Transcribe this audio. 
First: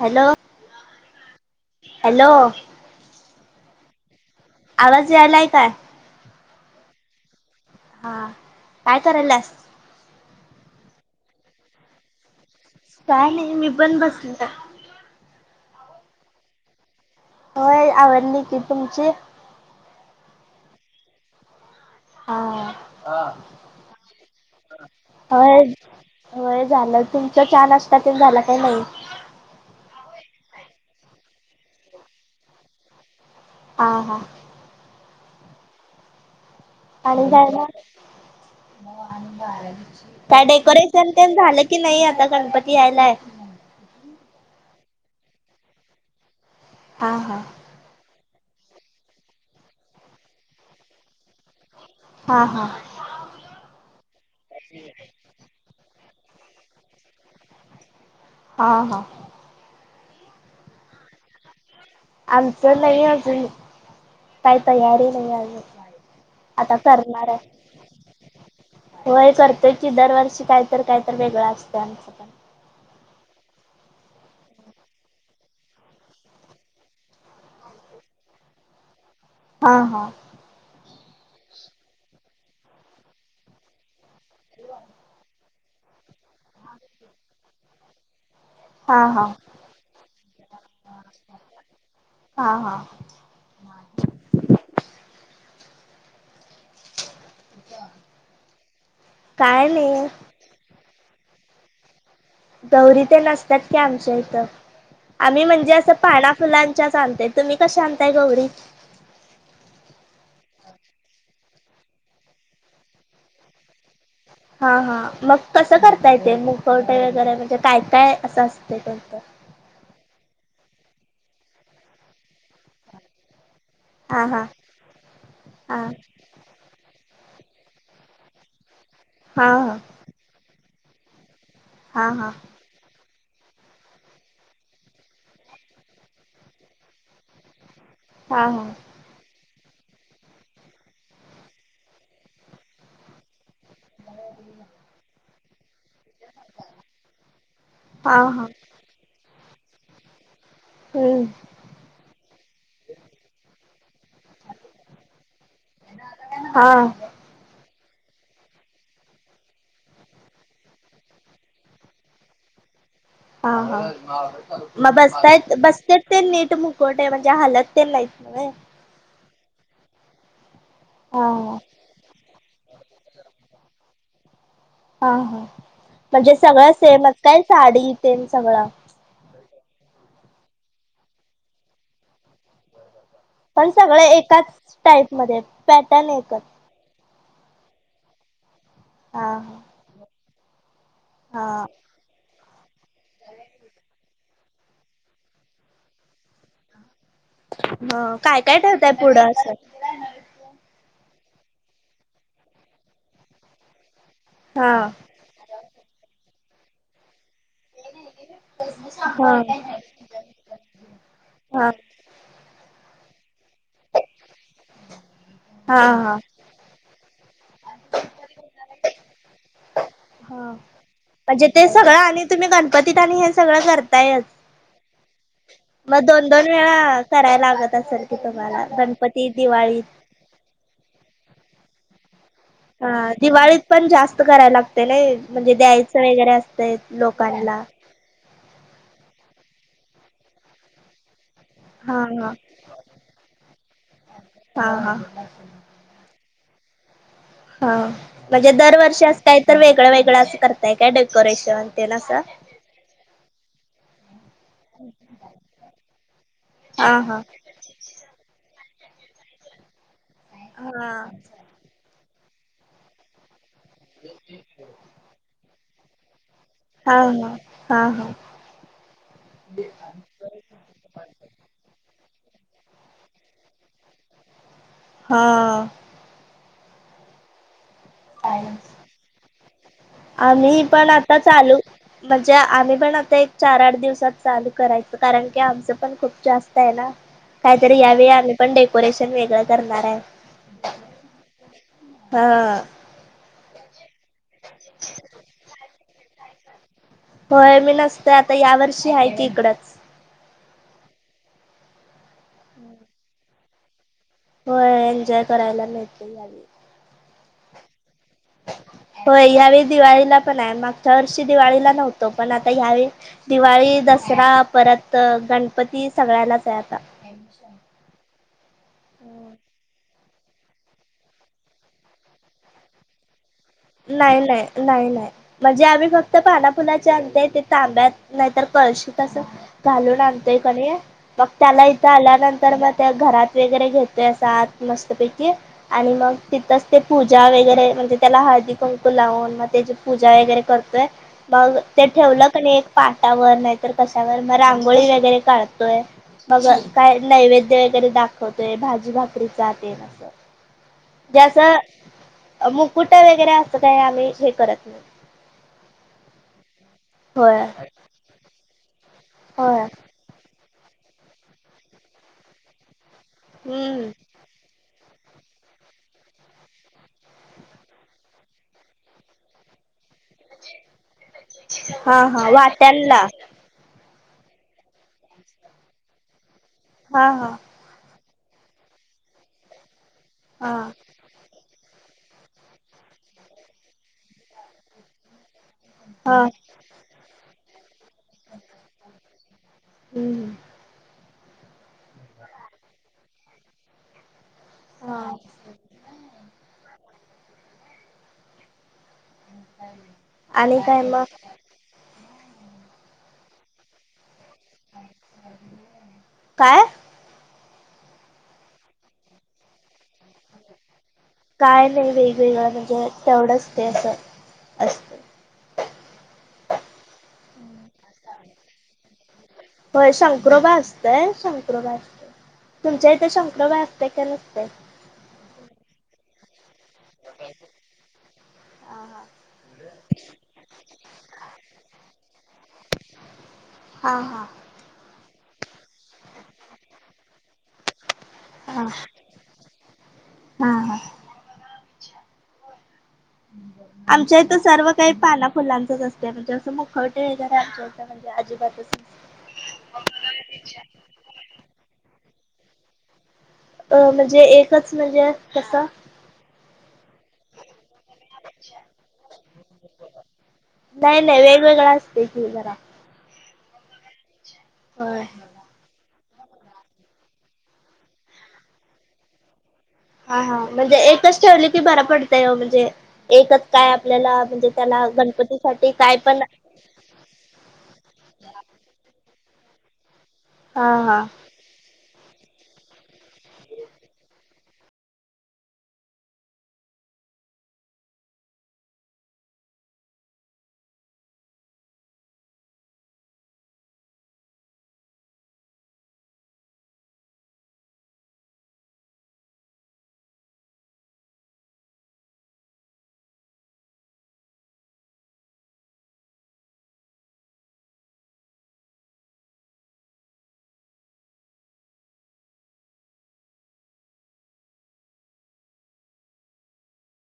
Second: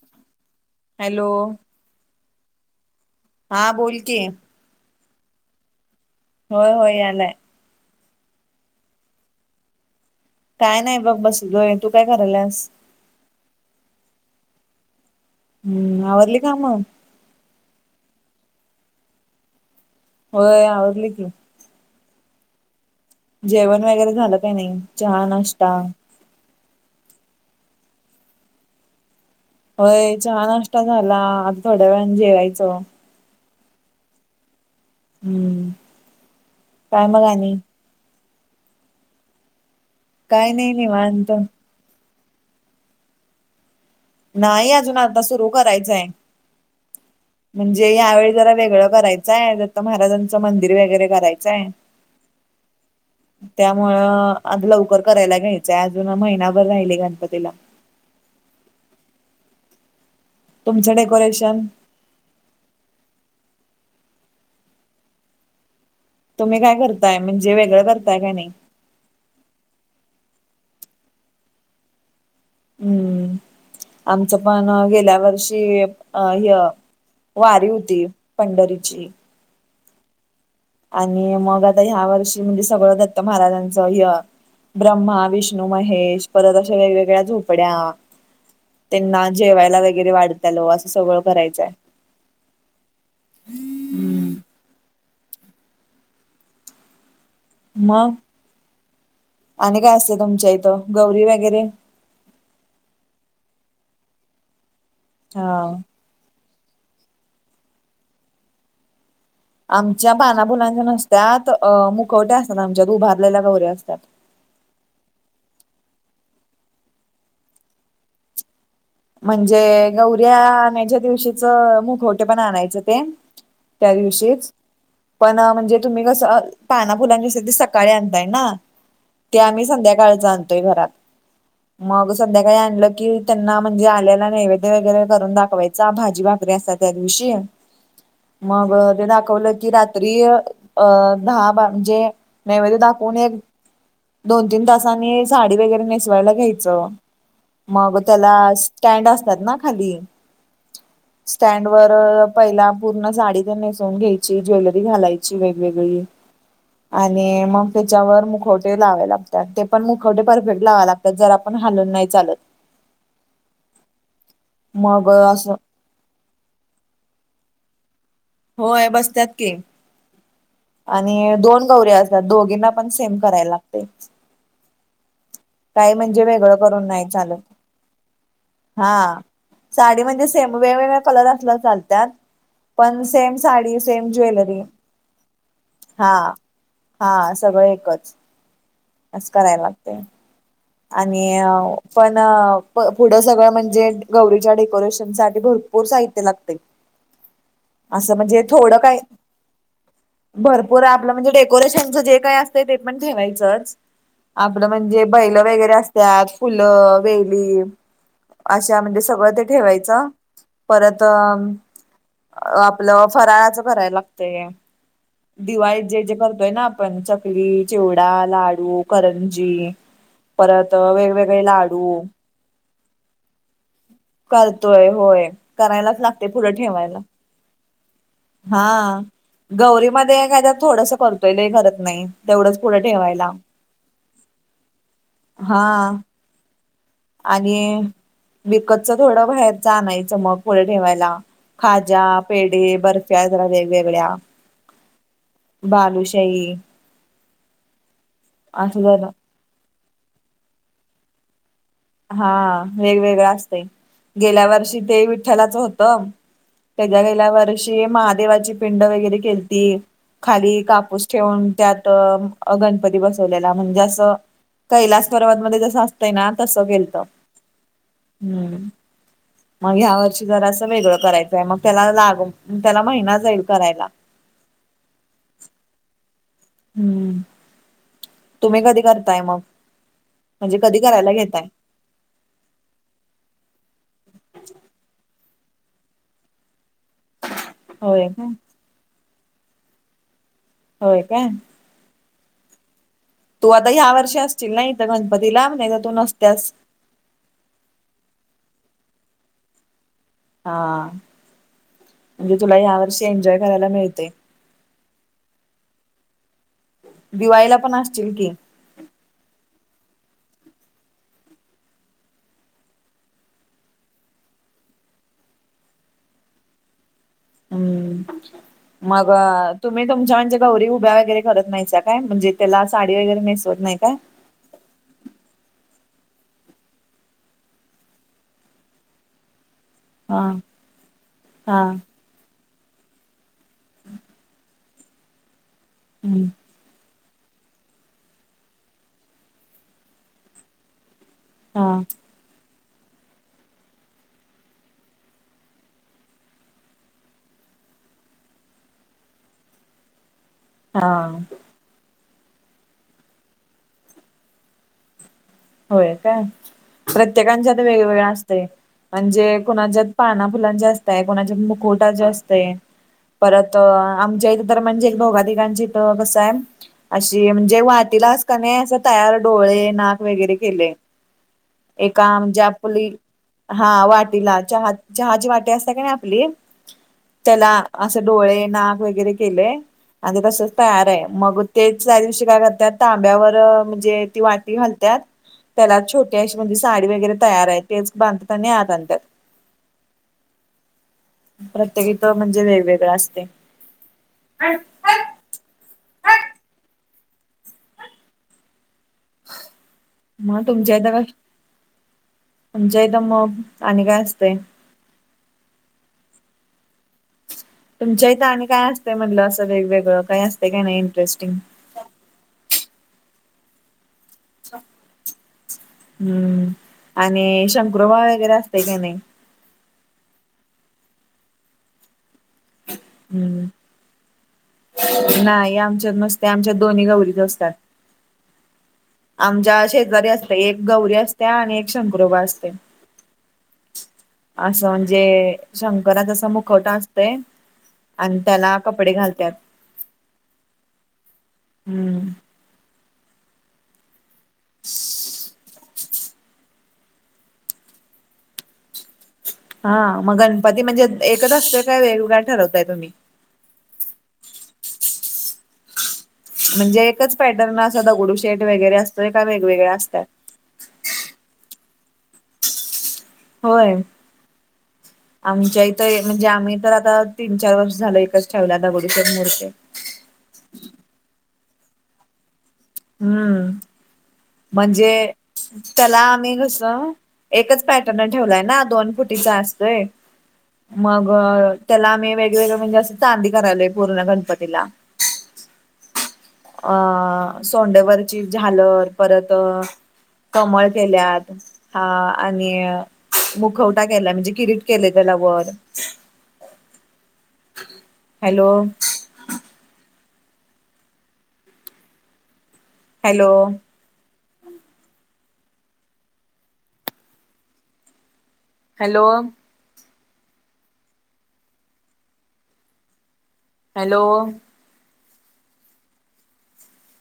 Hello hello hello हा बोलते आवाज यायलाय काय होय हो यालाय हा काय तरला काय नाही बघ बस जोय तू काय करायलास काय नाही मी पण बसल हम्म आवडली काम होय आवडली की तुमची होय आवडली की हा जेवण वगैरे झालं काही नाही चहा होय नष्टता होय झालं तुमचं छान असत ते झालं काही नाही होय छ नष्टा झाला आता थोड्या वेळने जेवायचं हा हा हम्म काय मग आणि काय नाही डेकोरेशन ते निवांत झालं कि नाही आता गणपती यायलाय नाही अजून आता सुरू करायचंय हां हां म्हणजे यावेळी जरा वेगळं करायचं आहे ज तर महाराजांचं मंदिर वगैरे करायचंय हा हा त्यामुळं आता लवकर करायला घ्यायचंय अजून महिनाभर राहिली गणपतीला हा हा तुमचं डेकोरेशन आमच नाही आ त काही तयारी नाही आली तुम्ही काय करताय म्हणजे वेगळं करताय काय नाही हो हे करतोय की दरवर्षी कायत काय तर वेगळां असत आमचं पण हम्म आमचं पण गेल्या वर्षी अ ह वारी होती पंढरीची हा हा आणि मग आता ह्या वर्षी म्हणजे सगळं दत्त महाराजांचं य ब्रह्मा विष्ण विष्णू महेश परत अशा वेगवेगळ्या झोपड्या हा त्यांना हा जेवायला वगैरे वाढताल असं सगळं करायचंय. हा हा. म आणि काय असते तुमच्या इथं गौरी वगैरे? गौरी तेन असतात की आमच्या इथं आम्ही हा म्हणजे असं पाना फुलांच्या चालततेय तुम्ही कश आणताय गौरी? आमच्या पानाफुलांच्या नसत्यात अ मुखवट्या असतात आमच्यात उभारलेल्या गौऱ्या असतात. हा हा मग कसं करता येते मुकवटे वगैरे म्हणजे काय काय असं असते त्यांचं? म्हणजे गौऱ्या अणायच्या दिवशीच मुख पण आणायचं ते त्या हा हा दिवशीच पण म्हणजे हा तुम्ही कस पाना फुलांची असते त सकाळी आणताय ना ते हा आम्ही हा संध्याकाळी काळच आणतोय घरात हा मग हा सांध्याकाळच आणल की त्यांना म्हणजे आल्याला नैवेद्य वगैरे करून दाखवायचा भाजी भाकरी असा त्या दिवशी. हा हा मग ते दाखवलं की रात तरी अ दहा म्हणजे नैवेद दाखवून एक दोन तीन तासाांनी साडी वगैरे नेसु वाला घ्यायच मग हा त्याला हा स्टँड असतात ना खाली? हम्म स्टँड वर पहिला पूर्ण साडी ते नेसून घ्यायची ज्वेलरी घालायची वेगवेगळी हा. आणि मग त्याच्यावर मुखवटे लावावे लागतात ते पण मुखवटे परफेक्ट लावा लागतात जर आपण हालून नाही चालत. हा हा मग बसतायत बसत ते नीट मुकोट आहे म्हणजे हलत ते नाही नवे? होय बसत्यात की. हा आणि हा दोन गौरी्या असतात दोघींना पण सेम करायला लागते. हा हा काही म्हणजे वेगळं सगळं करून नाही सेमच काय चालत साडी तेेन सगळं? हा. साडी म्हणजे सेम वेगवेगळ कलर असला चालतात पण सेम पण साडी सगळ सेम एकाच ज्वेलरी टाईपमध्येध्ये पॅटर्न हा एकच. हा सगळं एकच अस हा करायला लागते. आणि हा पण पुढं सगळं म्हणजे गौरीच्या डेकोरेशन सा ते भरपूर साहित्य लागते हा असं काय म्हणजे थोडं ठेवताय काय पुढं असं भरपूर आपलं म्हणजे डेकोरेशनचं जे काय असतं ते पण ठेवायचंच. आपलं हा म्हणजे बैल वगैरे असतात फुलं वेली अशा म्हणजे सगळं हा ते ठेवायचं परत अ हा अ आपलं फराळाचं करायला लागतय. हा दिवाळी जे जे हा करतोय ना आपण चकली चिवडा लाडू करंजी हा परत वेग म्हणजे ते सगळं आणि तुम्ही गणपतीत आणि हे सगळं कर करतोय होय करायलाच मग लागते दोन दोन पुढं ठेवायला. वेळा करायला लागत असेल. की तुम्हाला हा गणपती दिवाळीत गौरी मध्ये काय तर थोडस करतोय लय करत नाही तेवढंच. पुढं हा ठेवायला दिवाळीत पण जास्त करायला लागते नाई म्हणजे हा द्यायचं वगरे असत लोक आणि बिकतच थोडं बाहेरच आणायचं मग पुढ ठेवायला. हा खाज्या हा पेढ बर्फ्या जरा वेगवेगळ्या. हा हा बालुशाही. हा म्हणजे दरवर्षी असं काही तर वेगळं वेगळं असं करताय काय डेकोरेशन? तेन असं हा वेगवेगळं असतंय गेल्या वर्षी ते विठ्ठलाच होतं. हा त्याच्या हा गेल्या वर्षी महादेवाची पिंड वगैरे केती खाली हा कापूस ठेवून त्यात गणपती बसवलेला. म्हणजे असं कैलास पर्वत मध्ये जस असतंय ना? तस गेलत हा हा हा हा हम्म. मग ह्या वर्षी जरा असं वेगळं करायचंय मग त्याला लागून त्याला महिना जाईल करायला. हा. हम्म. तुम्ही कधी करताय मग म्हणजे आम्ही कधी पण करायला आता घेताय? चालू. म्हणजे आम्ही पण आता एक चार आठ दिवसात चालू करायचो कारण की आमचं पण खूप जास्त आहे ना. ह. काहीतरी यावेळी आम्ही पण डेकोरेशन वेगळं करणार आहे. होय का. हा. तू आता ह्या वर्षी असतील नाही तर गणपती लाब नाही तर तू नसतस. होय मी नसतय आता या वर्षी आहे की इकडंच. हा म्हणजे तुला या वर्षी एन्जॉय करायला मिळते. होय एन्जॉय करायला मिळते यावी. दिवायला पण असतील की. होय या्यावेळी दिवाळीला पण आहे मागच्या वर्षी दिवाळीला नव्हतो पण आता ह्यावेळी. दिवाळी दसरा परत गणपती सगळ्यांनाच आहे आता. हम्म मग तुम्ही. तुमच्या म्हणजे गौरी उभ्यागरे करत नाही काय म्हणजे त्याला साडी वगैरे मिेसवत नाही. काय नाही नाही नाही नाही. म्हणजे आम्ही फक्त पानापुलाच्या आणत ते तांब्यात नाहीतर कळशी तस. घालून हा आणतोय कण मग हा त्याला इथं आल्यानंतर. तर मग त्या घरात वगैरे घेतोय स आत मस्तपैकी आणि मग हम्म तिथंच ते. पूजा वगैरे म्हणजे त्याला हळदी कुंकू लावून मग त्याची पूजा वगैरे करतोय. बग हा ते ठेवलं क नाही एक पाटावर नाहीतर कशावर मग रांगोळी वगैरे काढतोय. मग काय नैवेद्य वगैरे दाखवतोय भाजी भाकरी हात अससं. हा ज्यास मुकुट वगैरे असत त्या आम्ही हे करत नाही होय का होय प्रत्येकांच्यात वेगवेगळ असतय म्हणजे होय. कुणाच्या पाना फुलांच्या असतय कोणाच्या मुकुटा ज असत परत हम्म. आमच्या इथ तर म्हणजे भौगधिकांची कसा आहे अशी म्हणजे मातीला का नाही असं तयार डोळे नाक वगैरे केले हा एका हा आमच्या आपली वाट्यांला हा वाटीला चहा चहाची वाटी असते का नाही आपली हा हा त्याला असे डोळे नाक वगैरे केले आणि तसच हा तयार आहे मग ते त्याही दिवशी काय करतात तांब्यावर म्हणजे ती वाटी घालतात त्याला छोटी हा. अशी म्हणजे साडी वगैरे तयार आहे तेच बांधताना आतंत हम्म प्रत्येकीित म्हणजे वेगवेगळं असते हा मग आणि काय तुमच्यादा मग का म्हणजे इथ मग आणि काय असते काय तुमच्या इथं आणि काय असते म्हटलं असं वेगवेगळं काही असते काय नाही इंटरेस्टिंग काय नाही वेगवेगळं म्हणजे तेवढंच ते असं असत हम्म आणि शंकरुबाळ वगैरे असतय का नाही हो शंख्रोबा असतय शंकर्रोबा असत तुमच्या इथे हम्म शंकरबा असत का नसत नाही आमच्यात नस्ते आमच्यात दोन्ही गौरीच असतात हा आमच्या शेतकरी असत एक गौरी असते आणि एक शंखुरबा असते हा हा असं म्हणजे शंकराच असं मुखवटा असतय आणि त्याला हा कपडे घालतत हा हा हम्म आमच्या इथं, सर्व काही पाना फुलांचच असत. त्या म्हणजे असं मुखवटे वगैरे, आमच्या म्हणजे अजिबात च हा मग, गणपती म्हणजे एकच असतेय, काय वेगवेगळ ठरवताय तुम्ही? अ म्हणजे एकच म्हणजे कस, म्हणजे एकच पॅटर्न, असा दगडू शेट वगैरे असतोय, का वेगवेगळ्या असतात. नाही, नाही वेगवेगळा असते की जरा, होय, होय, होय, आमच्या इथं म्हणजे, आम्ही तर आता तीन, चार, वर्ष झालं एकच ठेवल्या, दगडीूशर मूर्ती. हा, हा म्हणजे एकच, ठेवली की बरा पडतय, म्हणजे एकच हम्म काय, आपल्याला म्हणजे त्याला गणपतीसाठी, काय त्याला पण आम्ही कसं, एकच पॅटर्न ठेवलाय ना, दोन फुटीचा असतोय, हा हा मग त्याला आम्ही वेगवेगळं, म्हणजे असं चांदी करायलोय पूर्ण गणपतीला, अ, सोंडेवरची झालर, परत कमळ केल्यात. हा आणि मुखवटा केला, म्हणजे किरीट केले त्याला वर, हॅलो? हॅलो? हॅलो! हॅलो!